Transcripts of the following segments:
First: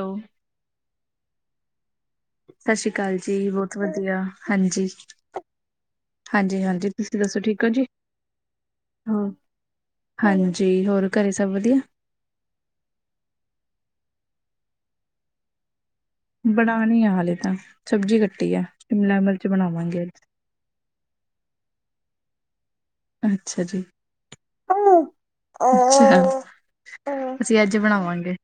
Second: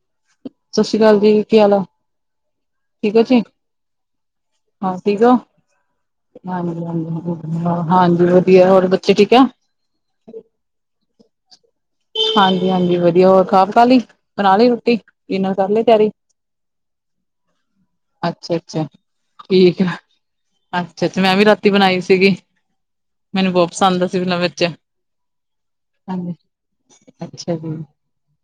ਲੋ ਸੱਸੀ ਕਾਲ ਜੀ, ਕੀ ਹਾਲ ਆ? ਸੱਸੀ ਠੀਕ ਕਾਲ ਹੋ ਜੀ ਬਹੁਤ ਵਧੀਆ, ਹਾਂਜੀ। ਹਾਂ ਠੀਕ ਹੋ ਹਾਂਜੀ, ਤੁਸੀਂ ਦੱਸੋ ਠੀਕ ਹੋ ਹਾਂ, ਜੀ ਹਾਂਜੀ ਵਧੀਆ ਹੋਰ, ਬੱਚੇ ਠੀਕ ਆ? ਹਾਂਜੀ, ਹੋਰ ਘਰੇ ਸਭ ਵਧੀਆ? ਹਾਂਜੀ-ਹਾਂਜੀ, ਵਧੀਆ ਹੋਰ ਖਾ-ਪਕਾ ਲਈ, ਬਣਾ ਲਈ ਰੋਟੀ, ਡਿਨਰ ਕਰਲੀ ਤਿਆਰੀ? ਬਣਾਣੀ ਆ ਹਾਲੇ ਤਾਂ, ਸਬਜ਼ੀ ਕੱਟੀ ਅੱਛਾ ਆ ਸ਼ਿਮਲਾ-ਮਿਰਚ ਬਣਾਵਾਂਗੇ ਅੱਜ। ਅੱਛਾ-ਅੱਛਾ, ਮੈਂ ਵੀ ਰਾਤੀ ਬਣਾਈ ਸੀਗੀ। ਮੈਨੂੰ ਅੱਛਾ ਬਹੁਤ ਜੀ ਪਸੰਦ ਆ ਸ਼ਿਮਲਾ-ਮਿਰਚ, ਹਾਂਜੀ। ਅੱਛਾ ਅੱਛਾ ਅਸੀਂ ਜੀ, ਅੱਜ ਬਣਾਵਾਂਗੇ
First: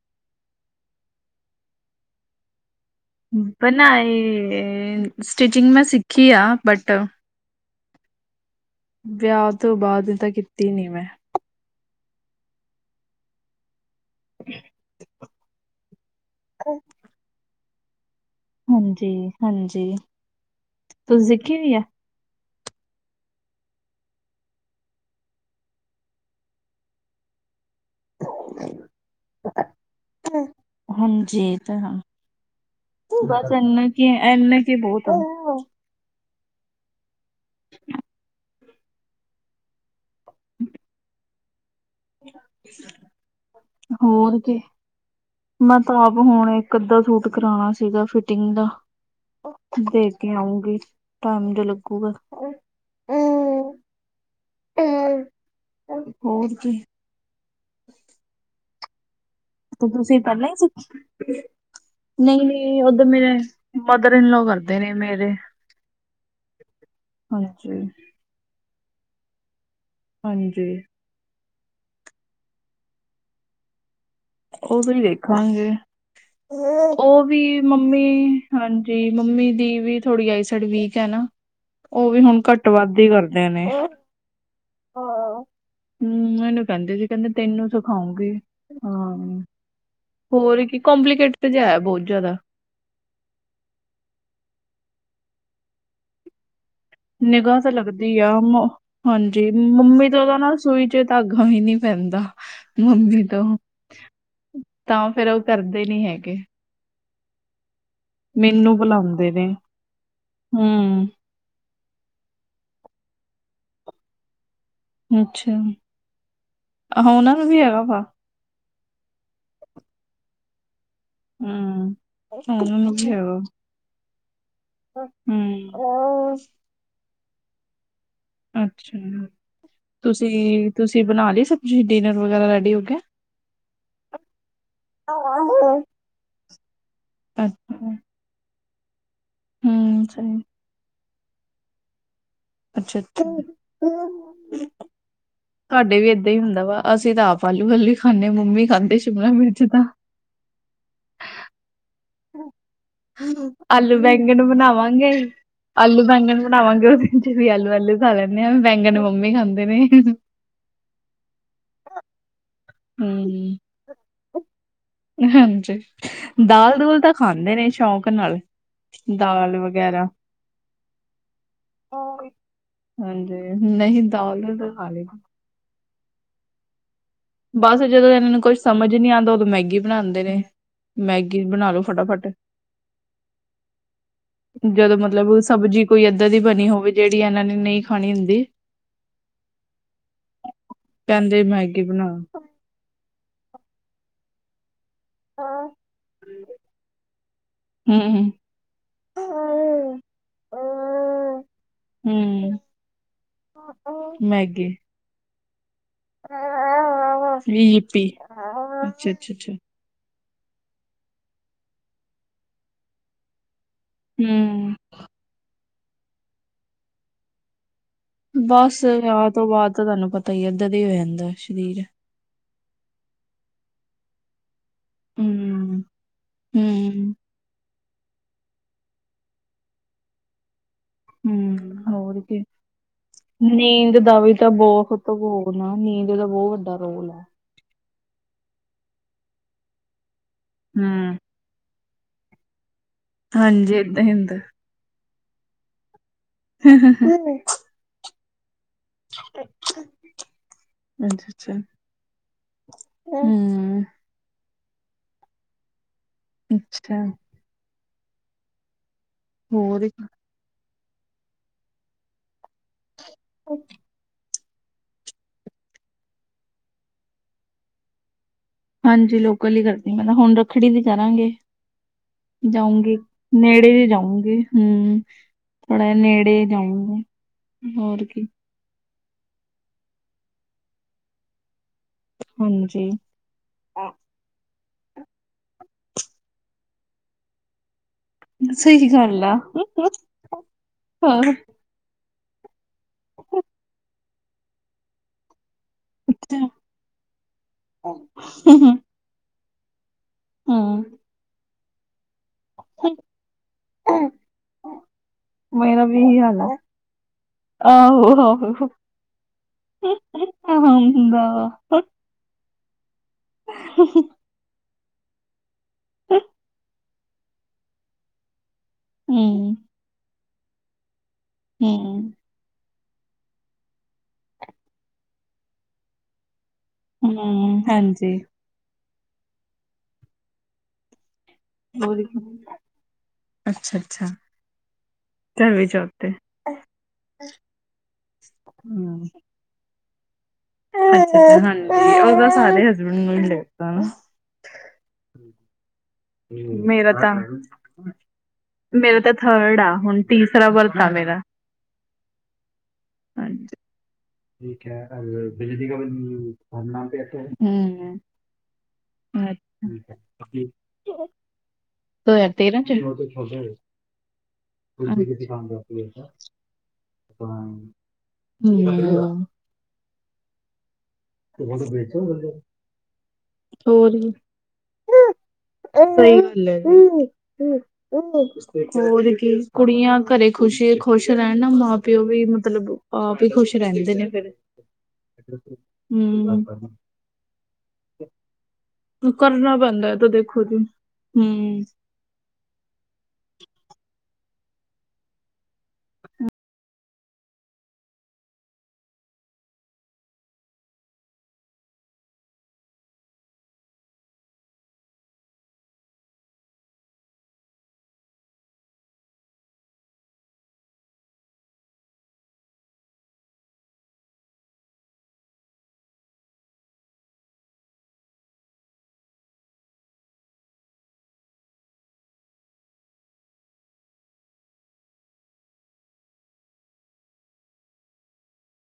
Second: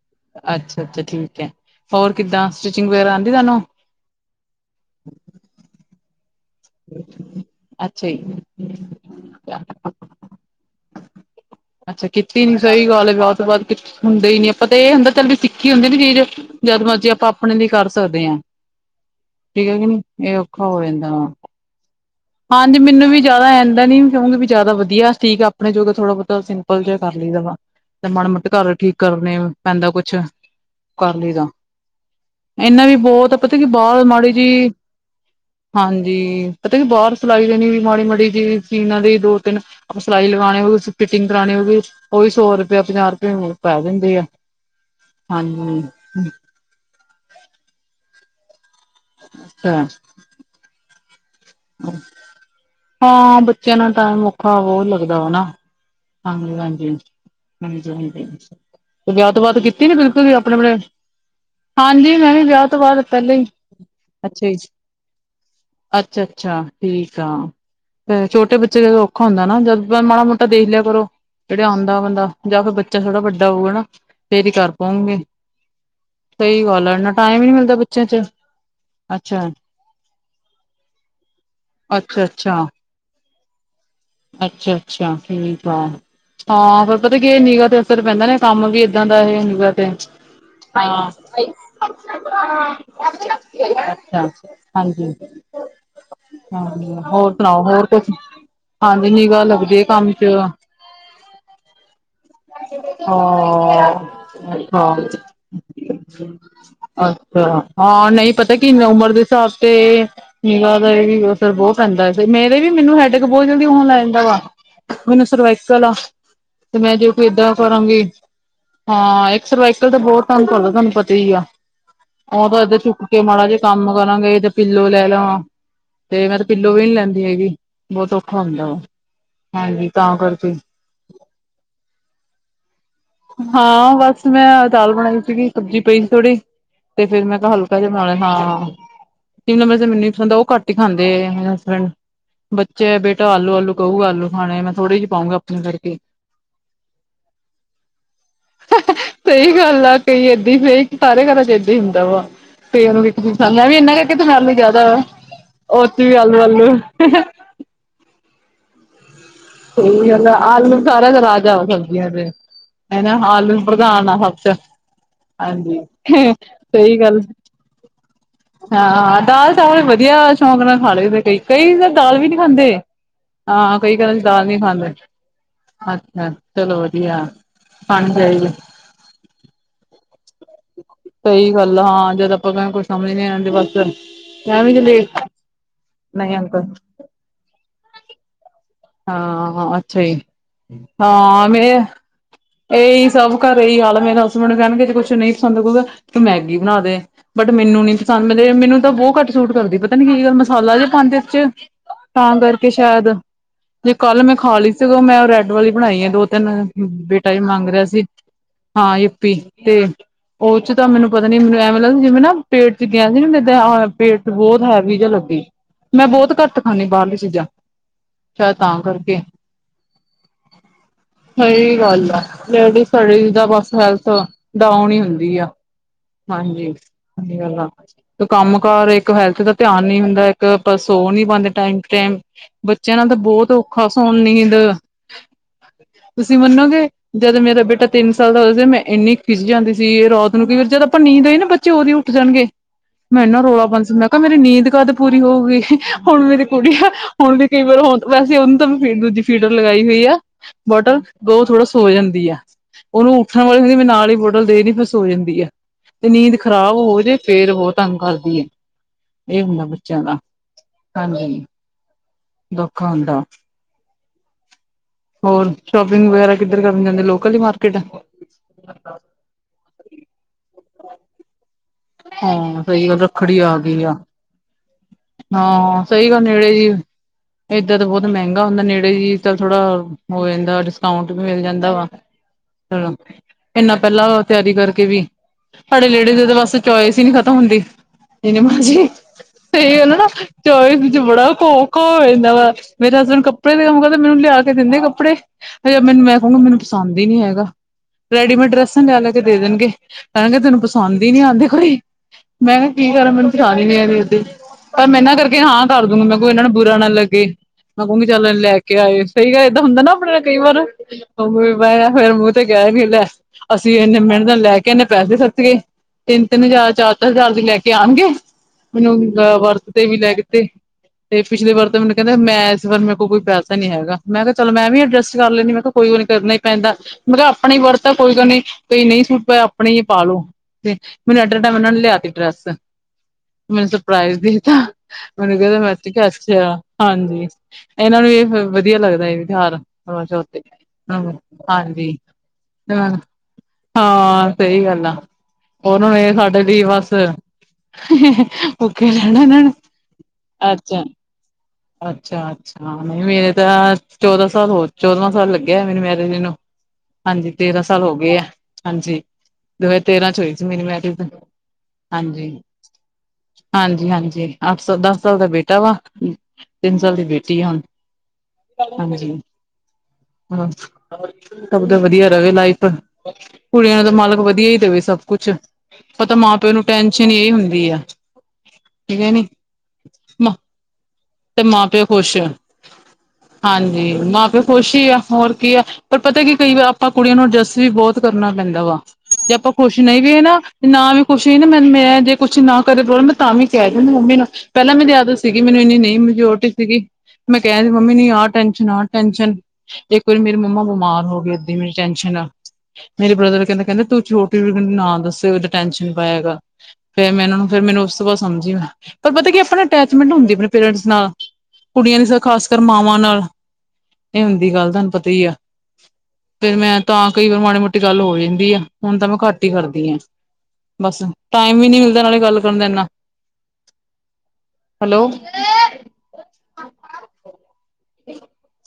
ਅੱਛਾ-ਅੱਛਾ ਠੀਕ ਐ। ਹੋਰ ਕਿੱਦਾਂ, ਸ੍ਟੀਚਿੰਗ ਵਗ਼ੈਰਾ ਆਂਦੀ ਤੁਹਾਨੂੰ? ਨਾ ਈ, ਸਟਿਚਿੰਗ ਮੈਂ ਸਿੱਖੀ ਆ। ਬਟ ਅੱਛਾ ਜੀ। ਵਿਆਹ ਤੋਂ ਬਾਅਦ ਤਾਂ ਕੀਤੀ ਨੀ ਮੈਂ। ਅੱਛਾ ਕੀਤੀ ਨੀ, ਸਹੀ ਗੱਲ ਏ, ਵਿਆਹ ਤੋਂ ਬਾਅਦ ਕਿ ਹੁੰਦੇ ਈ ਨੀ ਆਪਾ ਤਾਂ ਇਹ ਹੁੰਦਾ ਚੱਲ ਵੀ ਸਿੱਖੀ ਹੁੰਦੀ ਨ ਚੀਜ਼, ਜਦ ਮਰਜ਼ੀ ਆਪਾਂ-ਆਪਣੇ ਲਈ ਕਰ ਸਕਦੇ ਆਂ। ਹਾਂਜੀ ਠੀਕ ਹੈ ਕਿ ਨਹੀਂ, ਇਹ ਔਖਾ ਹੋ ਜਾਂਦਾ ਹਾਂ। ਖੀ ਹੋਈ ਐ। ਹਾਂਜੀ, ਮੈਨੂੰ ਵੀ ਜ਼ਿਆਦਾ ਐਂਦਾ ਨੀ, ਕਹੂੰਗੀ ਵੀ ਜਿਆਦਾ ਵਧੀਆ ਠੀਕ ਅਪਣੇ ਜੋਗੇ ਥੋੜਾ-ਬਹੁਤਾ ਅਸੀ ਪਲ ਜਿਆ ਕਰ ਲਈਦਾ ਵਾ। ਤੇ ਮਾੜੇ-ਮੋਟੇ ਘਰ ਠੀਕ ਕਰਨੇ ਪੈਂਦਾ ਕੁਛ, ਕਰ ਲਈ ਹਾਂਜੀ ਦਾ। ਇਹ ਤਾਂ ਹਾਂ ਏਨਾ ਵੀ ਬਹੁਤ, ਬਸ ਪਤਾ ਕੀ ਇੰਨਾ ਬਾਹਰ ਮਾੜੀ ਜੀ ਇੰਨਾ ਕੀ ਬਹੁਤ ਆ ਹਾਂਜੀ, ਪਤਾ ਕੀ ਬਾਹਰ ਸਿਲਾਈ ਦੇਣੀ ਵੀ ਮਾੜੀ-ਮਾੜੀ ਜੀ ਸੀਣਾ ਦੀ ਦੋ-ਤਿੰਨ ਆਪਾਂ ਸਿਲਾਈ ਲਗਾਣੀ ਹੋਗੀ, ਫਿਟਿੰਗ ਕਰਾਣੀ ਹੋਗੀ। ਉਹੀ ਸੌ ਰੁਪਇਆ, ਪੰਜਾਹ ਰੁਪਏ ਕਹਿ ਦਿੰਦੇ ਆ, ਹੋਰ ਕੀ ਮੈਂ ਹਾਂਜੀ। ਤਾਂ ਆਪ ਹੁਣ ਇੱਕ ਅੱਧਾ ਸੂਟ ਕਰਾਨਾਂ ਸੀਗਾ ਫਿਟਿੰਗ ਦਾ, ਅੱਛਾ ਦੇਕੇ ਆਊਂਂਗੀ। ਟਾਈਮ ਜੋ ਲੱਗੂਗਾ‌। ਹਾਂ, ਬੱਚਿਆਂ ਨਾਲ ਤਾਂ ਔਖਾ ਬਹੁਤ ਲੱਗਦਾ ਵਾ ਨਾ, ਹੋਰ ਕੀ ਹਾਂਜੀ-ਹਾਂਜੀ। ਹਾਂਜੀ-ਹਾਂਜੀ, ਤੇ ਵਿਆਹ ਤੋਂ ਬਾਦ ਕੀਤੀ ਤੇ ਨੀ ਤੁਸੀਂ ਬਿਲਕੁਲ ਵੀ ਪਹਿਲਾਂ ਹੀ ਅਪਣੇ-ਅਪਣੇ ਸਿੱਖ ਹਾਂਜੀ, ਮੈਂ ਵੀ ਨਹੀਂ ਵਿਆਹ ਤੋਂ ਨਹੀਂ ਬਾਅਦ ਉਧਰ ਮੇਰੇ ਪਹਿਲਾਂ ਹੀ ਮਦਰ ਇਨ ਲਾ ਅੱਛਾ ਜੀ, ਕਰਦੇ ਨੇ ਮੇਰੇ ਅੱਛਾ-ਅੱਛਾ। ਅੱਛਾ, ਠੀਕ ਆ ਹਾਂਜੀ ਤੇ ਛੋਟੇ ਬੱਚੇ ਕ ਔਖਾ ਹੁੰਦਾ ਨਾ, ਜਦ ਮਾੜਾ-ਮੋਟਾ ਦੇਖ ਹਾਂਜੀ ਲਿਆ ਕਰੋ। ਜਿਹੜੇ ਆਉਂਦਾ ਬੰਦਾ, ਜਾਂ ਫਿਰ ਬੱਚਾ ਥੋੜਾ ਵੱਡਾ ਹੋਊਗਾ ਨਾ। ਫੇਰ ਹੀ ਕਰ ਓਦੋਂ ਈ ਪਾਉਂਗੇ। ਵੇਖਾਂਗੇ ਸਹੀ ਗੱਲ ਆ - ਇਨਾ ਉਹ ਵੀ ਟਾਈਮ ਹੀ ਨੀ ਮਿਲਦਾ ਮੰਮੀ, ਬੱਚਿਆਂ ਚ ਹਾਂਜੀ ਅੱਛਾ, ਮੰਮੀ ਦੀ ਵੀ- ਥੋੜ੍ਹੀ ਆਈਸਾਈਡ ਵੀਕ ਹੈ ਨਾ ਉਹ ਵੀ ਹੁਣ ਅੱਛਾ-ਅੱਛਾ। ਘੱਟ ਵੱਧ ਹੀ ਵਰਦੇ ਨੇ- ਅੱਛਾ - ਅੱਛਾ ਹਮ ਠੀਕ ਆ, ਮੈਨੂੰ ਹਾਂ ਕਹਿੰਦੇ ਫਿਰ ਸੀ ਪਤਾ ਕਹਿੰਦੇ ਕੀ ਤੈਨੂੰ ਨਿਗਾਹ ਤੇ ਅਸਰ ਪੈਂਦਾ ਨਾ ਸਿਖਾਉਂਗੀ ਇਹ ਕੰਮ ਵੀ ਇਦਾਂ ਦਾ ਹਾਂ ਇਹ ਨਿਗਾਹ ਤੇ ਅੱਛਾ, ਹੋਰ ਕੀ ਕੌਮਪਲੀਕੇਟਡ ਜਿਹਾ ਹੈ ਬਹੁਤ ਜ਼ਿਆਦਾ ਹਾਂਜੀ - ਨਿਗਾਹ ਤਾਂ ਲੱਗਦੀ ਆ, ਨਿਗਾਹ ਹਾਂਜੀ ਲੱਗਦੀ ਹੈ ਮੰਮੀ ਕੰਮ ਚ ਤੋਂ ਤਾਂ ਨਾ ਸੂਈ ਚ ਧਾਗਾ ਹੀ ਨੀ ਪੈਂਦਾ- ਮੰਮੀ ਤੋਂ ਹਾਂਅ ਤਾਂ ਅੱਛਾ ਫੇਰ ਉਹ ਕਰਦੇ ਨੀ ਹੈਗੇ - ਅੱਛਾ, ਹਾਂ ਨਹੀਂ ਪਤਾ ਕੀ ਮੈਨੂੰ ਉਮਰ ਦੇ ਬੁਲਾਉਂਦੇ ਨੇ ਹਿਸਾਬ ਤੇ ਦਾ ਹਮ ਇਹ ਅਸਰ ਬਹੁਤ ਪੈਂਦਾ, ਮੇਰੇ ਵੀ ਮੈਨੂੰ ਹੈਡਕ ਬਹੁਤ ਜਲਦੀ ਹੋਣ ਲੈ ਜਾਂਦਾ - ਮੈਨੂੰ ਅੱਛਾ ਸਰਵਾਈਕਲ ਆ, ਤੇ ਮੈਂ ਆਹੋ ਡਿਉਟੀ ਉਹਨਾਂ ਨੂੰ ਏਦਾਂ ਵੀ ਹੈਗਾ ਵਾ ਕਰਾਂਗੀ ਹਾਂ, ਐ ਸਰਵਾਈਕਲ ਦਾ ਬਹੁਤ ਤੰਗ ਕਰਦਾ ਤੁਹਾਨੂੰ ਪਤ ਠੀਕ ਆ ਹਮ ਉਹ ਤਾਂ ਏਧ ਉਹਨਾਂ ਨੂੰ ਚੁੱਕ ਵੀ ਕੇ ਹੈਗਾ ਮਾੜਾ ਜਿਹੇ ਕੰਮ ਕਰਾਂਗੇ ਇਹ ਤੇ ਪਿੱਲੋ ਲੈ ਲਾਂ ਹਮ ਪਿਲੋ ਨੀ ਲੈਂਦੀ ਹੈਗੀ ਵੋ ਤੋ ਅੱਛਾ, ਕਰਕੇ ਤੁਸੀਂ- ਤੁਸੀਂ ਬਣਾ ਲੀ ਸਬਜ਼ੀ ਡਿਨਰ ਵਗੈਰਾ ਰੈਡੀ ਹੋ ਗਿਆ- ਹਾਂ, ਬਸ ਮੈਂ ਦਾਲ ਬਣਾਈ ਸੀਗੀ ਸਬਜ਼ੀ ਪਈ ਸੀ ਥੋੜੀ- ਅੱਛਾ ਹਮ ਸਹੀ [unintelligible] ਘੱਟ ਈ ਖਾਂਦੇ ਐ ਮੇਰੇ ਹਸਬੈਂਡ ਬੱਚੇ ਆ ਅੱਛਾ ਬੇਟਾ ਆਲੂ, ਆਲੂ ਕਹੂਗਾ ਆਲੂ ਅੱਛਾ ਖਾਣੇ ਮੈਂ ਥੋੜੇ ਜਿਹੇ ਪਾਊ ਆਪਣੇ ਕਰਕੇ ਆਪਾਂ ਆਲੂ ਆਲੂ ਈ ਖਾਨੇ ਆ ਮੰਮੀ ਖਾਂਦੇ ਸ਼ਿਮਲਾ ਮਿਰਚ ਤਾਂ ਨਾ ਕਹਿਏ ਏਦਾਂ ਈ, ਸਾਰੇ ਘਰਾਂ ਚ ਇੱਦਾਂ ਹੀ ਹੁੰਦਾ ਵਾ ਤੇ ਉਹਨੂੰ ਇੱਕ ਚੀਜ਼ ਪਸੰਦ ਮੈਂ ਵੀ ਇਹਨਾਂ ਆਲੂ, ਕਰਕੇ ਤੇ ਮੈਂ ਬੈਂਗਣ ਆਲੂ ਜ਼ਿਆਦਾ ਬਣਾਵਾਂਗੇ। ਉਹ ਚ ਆਲੂ, ਵੀ ਬੈਂਗਣ ਆਲੂ ਬਣਾਵਾਂਗੇ ਉਹਦੇ 'ਚ ਵੀ ਆਲੂ-ਆਲੂ ਖਾ ਲੈਂਨੇ ਆ ਬੈਂਗਣ ਮੰਮੀ ਖਾਂਦੇ। ਨੇ [unintelligible] ਆਲੂ ਸਾਰੀਆਂ ਰਾਜਾ ਸਬਜ਼ੀਆਂ 'ਚ ਹੈ ਨਾ ਹਮ ਆਲੂ ਈ ਪ੍ਰਧਾਨ ਐ ਸੱਚ ਹਾਂਜੀ, ਦਾਲ-ਦੂਲ ਤਾਂ ਗੱਲ। ਖਾਂਦੇ ਨੇ ਸ਼ੌਕ ਨਾਲ ਹਾਂ ਦਾਲ ਚਾਵਲ ਵਧੀਆ ਸ਼ੌਂਕ ਨਾਲ ਖਾ ਲਈ ਦੇ, ਕਈ ਤਾਂ ਦਾਲ ਵੀ ਨੀ ਖਾਂਦੇ ਹਾਂਜੀ ਹਾਂ ਕਈ ਨਹੀਂ ਘਰਾਂ 'ਚ ਦਾਲ ਨੀ ਦੂਲ ਤਾਂ ਖਾ ਖਾਂਦੇ, ਲਈ ਅੱਛਾ ਚਲੋ ਵਧੀਆ ਬਸ ਜਦੋਂ ਖਾਣੀ ਇਹਨਾਂ ਨੂੰ ਚਾਹੀਦੀ ਕੁਛ ਸਮਝ ਨੀ ਆਦਾ ਉਦੋਂ ਮੈਗੀ ਬਣਾਉਂਦੇ ਨੇ ਮੈਗੀ ਸਹੀ ਬਣਾ ਗੱਲ ਲੋ ਆ ਹਾਂ ਫਟਾਫਟ ਜਦ ਆਪਾਂ ਕੁਛ ਸਮਝ ਨਹੀਂ ਆਂਦੀ ਬਸ ਐਵੇਂ ਜੇ ਜਦੋਂ ਲੇਟ ਮਤਲਬ ਸਬਜ਼ੀ ਕੋਈ ਏਦਾਂ ਨਹੀਂ ਬਣੀ ਅੰਕਲ ਹੋਵੇ ਜਿਹੜੀ ਇਹਨਾਂ ਨੇ ਨਹੀਂ ਖਾਣੀ ਹੁੰਦੀ। ਹਾਂ ਅੱਛਾ ਜੀ, ਕਹਿੰਦੇ ਹਾਂ ਮੈਂ ਮੈਗੀ [inaudible] ਇਹੀ ਸਭ ਘਰੇ ਆਹੀ ਹਾਲ ਮੇਰੇ ਹਸਬੈਂਡ ਕਹਿਣਗੇ ਜੇ ਕੁਛ ਨਹੀਂ ਪਸੰਦ, ਕਹੋਗਾ ਮੈਗੀ ਬਣਾ ਦੇ ਬਟ ਮੈਨੂੰ ਨੀ ਹੂੰ ਪਸੰਦ ਮੈਨੂੰ ਤਾਂ ਬਹੁਤ ਘੱਟ ਸੂਟ ਕਰਦੀ ਆ, ਪਤਾ ਨੀ ਕੀ ਗੱਲ ਮਸਾਲਾ ਜਾ ਪਾਉਂਦੇ ਵਿੱਚ ਤਾਂ ਕਰਕੇ ਸ਼ਾਇਦ, ਜੇ ਕੱਲ ਹੂੰ ਮੈਂ ਖਾ ਮੈਗੀ ਲਈ ਸੀ ਮੈਂ ਰੈਡ ਇਕ ਵਾਰੀ ਬਣਾਈ ਹੈ ਦੋ ਤਿੰਨ ਬੇਟਾ ਜੀ ਮੰਗ ਰਿਹਾ ਸੀ ਯੀਪੀ ਹਾਂ ਅੱਛਾ ਅੱਛਾ ਯਪੀ ਅੱਛਾ ਤੇ ਉਹ 'ਚ ਤਾਂ ਮੈਨੂੰ ਪਤਾ ਨੀ ਮੈਨੂੰ ਐਵੇਂ ਲੱਗਦਾ ਸੀ ਜਿਵੇਂ ਨਾ ਪੇਟ 'ਚ ਗੈਸ ਜਾ ਪੇਟ ਬਹੁਤ ਹੂੰ ਹੈਵੀ ਜਾ ਲੱਗੇ। ਮੈਂ ਬਹੁਤ ਘੱਟ ਖਾਨੀ ਆ ਬਾਹਰਲੀ ਚੀਜ਼ਾਂ ਸ਼ਾਇਦ ਬਸ ਤਾਂ ਕਰਕੇ ਵਿਆਹ ਤੋਂ ਬਾਅਦ ਤਾਂ ਤੁਹਾਨੂੰ ਪਤਾ ਈ ਐ, ਐਦਾਂ ਹੀ ਹੋ ਜਾਂਦਾ ਸਹੀ ਸਰੀਰ [unintelligible] ਡਾਊਨ ਈ ਹੁੰਦੀ ਆ ਹੂੰ ਹਾਂਜੀ, ਹੂੰ ਸਹੀ ਗੱਲ ਐ ਤੇ ਕੰਮ-ਕਾਰ ਇੱਕ ਹੈਲਥ ਦਾ ਧਿਆਨ ਨੀ ਹੁੰਦਾ। ਆਪਾਂ ਸੋ ਨੀ ਪਾਂਦੇ ਟਾਈਮ ਟੂ ਹੂੰ ਟਾਈਮ, ਹੋਰ ਕੀ ਬੱਚਿਆਂ ਨਾਲ ਤਾਂ ਬਹੁਤ ਔਖਾ ਸੋਣ ਨੀਂਦ ਤੇ ਹੋਰ ਨਾ ਨੀਂਦ ਇਹਦਾ ਤੁਸੀਂ ਬਹੁਤ ਵੱਡਾ ਮੰਨੋਗੇ ਰੋਲ ਆ। ਜਦ ਮੇਰਾ ਬੇਟਾ ਤਿੰਨ ਸਾਲ ਦਾ ਹੋਇਆ ਸੀ, ਮੈਂ ਇੰਨੀ ਖਿੱਜ ਜਾਂਦੀ ਸੀ ਇਹ ਰਾਤ ਮੈਨੂੰ ਕਈ ਵਾਰੀ ਜਦੋਂ ਆਪਾਂ ਹੂੰ ਨੀਂਦ ਆਈ ਨਾ, ਬੱਚੇ ਓਦੇ ਉੱਠ ਜਾਨਗੇ। ਮੈਂ ਏੰਨਾ ਰੌਲਾ ਹਾਂਜੀ ਪਾਂਦੀ ਸੀ, ਏਦਾਂ ਮੈਂ ਹੀ ਕੇਆ, ਹੁੰਦਾ ਮੇਰੀ ਨੀਂਦ ਕਦ ਪੂਰੀ ਹੋ ਗਈ, ਹੁਨ ਮੇਰੀ ਕੁੜੀ ਆ, ਹੁਨ ਵੀ ਕਈ ਵਾਰ ਹੋਨ ਵੈਸੇ ਹੁਨ- ਸਬ ਫੀਜ਼ਰ ਦੀ ਫਿਲਟਰ ਲਗਾਈ ਹੋਈ ਆ, ਬੋਟਲ, ਅੱਛਾ ਦੋ ਅੱਛਾ ਥੋਰਸ। ਸੋ ਜਾਂਦੀ ਆ, ਓਨੂੰ ਉੱਠਣ ਵਾਲੀ ਹੂੰ ਨਾਲ ਈ ਬੋਟਲ ਦੇਨੀ ਫੇਰ ਸੋ ਜਾਂਦੀ ਆ। ਤੇ ਨੀਂਦ ਖ਼ਰਾਬ ਹੋ ਅੱਛਾ ਜੇ ਫੇਰ ਉਹ ਤੰਗ ਕਰਦੀ ਆ, ਏਅ ਹੁੰਦਾ ਬੱਚਿਆਂ ਹੋਰ ਦਾ ਹਾਂਜੀ, ਦੁੱਖ ਆਂਉਦਾ। ਹੋਰ, ਸ਼ੋਪਿੰਗ ਵਗੈਰਾ ਕਿੱਧਰ ਕਰਨ ਜਾਂਦੇ? ਲੋਕਲ ਈ ਮਾਰਕੀਟ। ਹਾਂਜੀ, ਲੋਕਲ ਈ ਕਰਦੀ ਮੈਂ ਤਾਂ, ਹੁਨ ਰੱਖੜੀ 'ਤੇ ਜਾਵਾਂਗੇ। ਹਾਂ ਸਹੀ ਜਾਊਂਗੇ, ਗੱਲ ਰੱਖੜੀ ਆ ਨੇੜੇ ਗਈ ਵੀ ਆ ਜਾਊਂਗੀ। ਹੂੰ, ਹਾਂ ਥੋੜਾ ਜਾ ਸਹੀ ਗੱਲ ਨੇੜੇ ਜੀ ਜਾਊਂਗੇ। ਏਦਾਂ ਤਾਂ ਬੋਤ ਮੈੰਗਾ ਹੁੰਦਾ ਨੇੜੇ ਜੀ। ਚਲ, ਥੋੜਾ ਹੋ ਜਾਂਦੈ, ਡਿਸਕਾਊਂਟ ਵੀ ਮਿਲ ਜਾਂਦੈ ਵਾ, ਹਾਂਜੀ ਚਲੋ। ਇੰਨਾ ਪੈਲਾਂ ਤਿਆਰੀ ਕਰਕੇ ਵੀ, ਸਾਡੇ ਲੇਡੀਜ਼ ਤਾਂ ਬਸ ਚੋਇਸ ਈ ਨੀ ਖਤਮ ਹੁੰਦੀ। ਜਿਨੇ ਮਰਜੀ, ਸਹੀ ਗੱਲ ਆ 'ਤੇ ਉਨਾਂ ਨਾ ਚੋਇਸ 'ਚ ਬੜਾ ਹੋਰ ਖੋਫ। ਹੋ ਜਾਂਦਾ ਵਾ, ਮੇਰੇ ਹਸਬੈਂਡ ਕੱਪੜੇ ਦੇ ਕੰਮ ਕਰਦਾ, ਮੈਨੂੰ ਲਿਆ ਕੇ ਦਿੰਦੇ ਕੱਪੜੇ। ਹਜੇ ਮੈਨੂੰ ਮੈਂ ਕਹੂੰਗੀ, ਮੈਨੂੰ ਪਸੰਦ ਈ ਨੀ ਹੈਗਾ, ਰੈਡੀਮੇਡ ਡਰੈਸਾਂ ਲਿਆ-ਲਿਆ ਕੇ ਦੇ ਦੇਨਗੇ। ਕਹਿਨਗੇ ਤੈਨੂੰ ਹਾਂ ਪਸੰਦ ਨੀ ਆਂਦੇ ਕੋਈ, ਮੈਂ ਕੇਆ ਕੀ ਕਰਾਂ ਮੈਨੂੰ ਪਛਾਨ ਨੀ ਹੈ ਐਦੀ ਓਦੀ। ਪਰ ਮੈਂ ਇਨਾਂ ਕਰਕੇ ਹਾਂ ਮੇਰਾ ਕਰ ਵੀ ਦੂੰਗੀ, ਮੈਂ ਇਹੀ ਕੋ ਹਾਲ ਇਨਾਂ ਆ ਨੂੰ ਬੁਰਾ ਨਾ ਲੱਗੇ। ਮੈਂ ਕਹੂੰਗੀ ਆਹੋ ਚੱਲਂ ਲੈ ਆਹੋ ਕੇ ਆਏ, ਸਹੀ ਗੱਲ ਏਦਾਂ ਹੁੰਦਾ ਨਾ ਅਪਨੇ ਨਾਲ ਕਈ ਆਹ ਵਾਰ। ਹੁੰਦਾ ਵਾ [unintelligible] ਤੇ ਗਏ ਵੀ ਲੈ, ਅਸੀਂ ਏੰਨੇ ਮਹਿੰਗੇ ਲੈ ਕੇ ਏਨੇ ਪੈਸੇ ਖਰਚ ਗੇ। ਤਿੰਨ-ਤਿੰਨ ਹਜ਼ਾਰ, ਚਾਰ-ਚਾਰ ਹਜ਼ਾਰ ਦੇ ਲੈ ਕੇ ਆਨਗੇ, ਮੈਨੂੰ ਅ ਹੂੰ ਵਰਤ ਤੇ ਵੀ ਲੈ ਕੇ ਦਿੱਤੇ। 'ਤੇ ਪਿਛਲੇ ਵਰਤ ਤੇ ਮੈਨੂੰ ਕੈਂਦੇ ਹੂੰ ਮੈ ਸਰ, ਮੇਰੇ ਕੋਲ ਕੋਈ ਪੈਸਾ ਨੀ ਹੈਗਾ, ਮੈ ਕੇਆ, ਚਲ ਮੈਂ ਵੀ ਅਡਜਸਟ ਕਰ ਲੈਂਨੀ, ਮੈਂ ਕੇਆ ਕੋਈ ਗਲ ਨੀ ਕਰਨਾ ਈ ਪੈਂਦਾ।। ਮਤਲਬ ਆਪਨਾ ਈ ਹੂੰ ਵਰਤ ਆ, ਹਾਂਜੀ ਕੋਈ ਗੱਲ ਨੀ, ਕਈ ਨਈ ਸੂਟ ਪਾਇਆ ਆਪਨਾ ਈ ਪਾ ਲੋੋ, 'ਤੇ ਮੈਨੂੰ ਐਡਾ ਵਡਾ ਏੰਨਾ ਨੇ ਲਿਆ ਹੋਰ ਤੀ ਕੀ। ਡਰੈਸ, ਮੈਨੂੰ ਅੱਛਾ ਅੱਛਾ ਸਰਪ੍ਰਾਈਜ਼ ਦੇ ਤਾ। ਮੈਨੂੰ ਕੈਂਦਾ, ਕਰਵੀ ਮੈ ਚੌਥ ਹਸਤੀ ਤੇ ਘਾਸ 'ਚ ਹਾਂ, ਹਾਂਜੀ, ਏੰਨਾਂ ਨੂੰ ਏਅ ਫਿਰ ਵਦੀਆ ਲੱਗਦਾ ਹੂੰ ਏਅ ਤੇਂਓਹਾਰ। ਕਰਵਾਚੋਥ 'ਤੇ? ਅੱਛਾ ਆਹੋ, ਅੱਛਾ ਹਾਂਜੀ, ਉਹਦਾ ਸਾਰੇ ਹਸਬੈਂਡ ਨੂੰ ਹੀ ਲੱਗਦਾ ਨਾ। ਹਾਰ। ਸਹੀ ਗੱਲ ਆ। ਓਨਾਂ ਨੂੰ ਏਅ ਸਾਡੇ ਲਈ ਵਸ, ਮੇਰਾ ਤਾਂ ਭੁੱਖੇ ਮੇਰਾ ਤਾਂ ਰਹਿਨਾ ਇੰਨਾਂ ਨੇ, ਥਰਡ ਆ ਹੁਣ ਤੀਸਰਾ ਵਰਤ ਅੱਛਾ। ਆ ਮੇਰਾ ਅੱਛਾ-ਅੱਛਾ, ਨਈ ਮੇਰੇ ਹਾਂਜੀ। ਤਾਂ ਚੌਦਾਂ ਸਾਲ ਹੋ, ਚੋਦਵਾ ਸਾਲ ਲੱਗਿਆ ਮੇਰੀ ਮੈਰਿਜ ਨੂੰ। ਹਾਂਜੀ, ਤੇਰਾਂ ਸਾਲ ਹੋ ਹੂੰ ਗਏ ਆ ਹਾਂਜੀ। ਦੋ ਹਜ਼ਾਰ ਤੇਰਾਂ 'ਚ ਹੋਈ ਸੀ ਮੇਰੀ ਮੈਰਿਜ। ਦੋ ਹਾਂਜੀ, ਹਜ਼ਾਰ ਤੇਰਾਂ ਚ ਹਾਂਜੀ-ਹਾਂਜੀ, ਅੱਠ ਸ ਦਸ ਸਾਲ ਦਾ ਬੇਟਾ ਵਾ। ਤਿੰਨ ਸਾਲ ਦੀ ਬੇਟੀ ਆ, ਹਾਂਜੀ। ਹੂੰ ਹਾਜੀ, ਕੱਲ ਤੋ ਵਦੀਆ ਰਵੇ ਲਾਈਫ। ਕੁੜੀਆਂ ਨੂੰ ਤਾਂ ਹੋਰ ਕੀ। ਮਾਲਕ ਵਦੀਆ ਈ ਦੇਵੇ ਸਭ ਕੁਛ। ਪਤਾ ਸਹੀ ਮਾਂ ਗੱਲ ਪਿਓ ਐ, ਨੂੰ ਟੈਨਸ਼ਨ ਇਹੀ ਹੁੰਦੀ ਆ ਠੀਕ ਹੋਰ ਹੈ ਨੀ ਕੀ। ਕੁੜੀਆਂ ਘਰੇ ਖੁਸ਼ੀ ਇਕ। ਖੁਸ਼ ਰੈਂਨ ਤੇ ਨਾ ਮਾਂ -ਪਿਓ ਖੁਸ਼ ਵੀ ਆ ਮਤਲਬ, ਆਪ ਈ ਖੁਸ਼ ਹਾਂਜੀ ਰੈਂਦੇ ਨੇ ਮਾਂ ਫਿਰ। ਪਿਓ ਖੁਸ਼ ਹੀ ਆ ਹੋਰ ਕੀ ਆ ਪਰ ਪਤਾ ਕੀ ਹੂੰ ਕਈ ਵਾਰ ਆਪਾਂ ਕੁੜੀਆਂ ਨੂੰ, ਐਡਜਸਟ ਵੀ ਬੋਤ ਕਰਨਾ ਪੈਂਦਾ ਵਾ। ਜੇ ਆਪਾਂ ਕਰਨਾ ਖੁਸ਼ ਪੈਂਦਾ ਇਹ ਨਈ ਤਾਂ ਵੀ ਏ ਨਾ, ਦੇਖੋ ਜੀ ਨਾ ਵੀ ਖੁਸ਼ੀ ਹਮ ਮੈਨ ਮੈ ਏ ਜੇ। ਕੁੱਛ ਨਾ ਘਰੇ ਬੋਲਣ ਮੈਂ ਤਾਂ ਵੀ ਕਹਿ ਦਿੰਦੀ ਮੰਮੀ ਨੂੰ, ਪਹਿਲਾਂ ਮੈਂਨੂੰ ਆਦਤ ਸੀਗੀ ਮੈਨੂੰ ਇੰਨੀ ਨਹੀਂ ਮਿਜਉਰਟੀ ਸੀਗੀ, ਮੈਂ ਕਹਿ ਦਿੰਦੀ, ਮੰਮੀ ਨੀ ਆਹ ਟੈਨਸ਼ਨ, ਆਹ ਟੈਂਨਸ਼ਨ। ਇੱਕ ਵਾਰੀ ਮੇਰੀ ਮੰਮਾ ਬਿਮਾਰ ਹੋ ਗਏ ਏਦਾ ਈ ਮੇਰੀ ਟੈਨਸ਼ਨ ਨਾਲ। ਮੇਰੇ ਬ੍ਰਦਰ ਕੈਦਾ, ਕੈਦੇ ਤੂੰ ਛੋਟੀ [unintelligible] ਨਾ ਦੱਸੇਓ ਦਾ ਟੈਂਸ਼ਨ ਪਾਏਗਾ। ਫੇ ਮੈਂ ਏਨਾਂ ਨੂੰ ਫੇਰ ਮੇਨੂੰ ਓਸ ਤੋਂ ਬਾਦ ਸਮਝੀ ਮੈਂ, ਪਰ ਪਤਾ ਕੀ ਆਪਾ ਨਾ ਟੈਚਮੈਂਟ ਹੁੰਦੀ ਅਪਨੇ ਪੇਰੈਂਸ ਨਾਲ, ਕੁੜੀਆਂ ਦੀ ਸਾ ਖਾਸ ਕਾਰ ਮਾਵਾਂ ਨਾਲ ਨੀ ਹੁੰਦੀ ਗਾਲ ਤਾਨੂੰ ਪਤਾ ਈ ਆ। ਫੇਰ ਮੈਂ, ਤਾਂ ਕਈ ਵਾਰ ਮਾੜੀ-ਮੋਟੀ ਗੱਲ ਹੋ ਜਾਂਦੀ ਆ, ਹੁਨ ਤਾਂ ਮੈਂ ਘੱਟ ਈ ਕਰਦੀ ਆਂਂ। ਬਸ, ਟਾਈਮ ਈ ਨੀ ਮਿਲਦਾ ਨਾਲੇ ਗੱਲ ਕਰਨ ਦਾ ਐਨਾ, ਹੈਲੋ। [inaudible]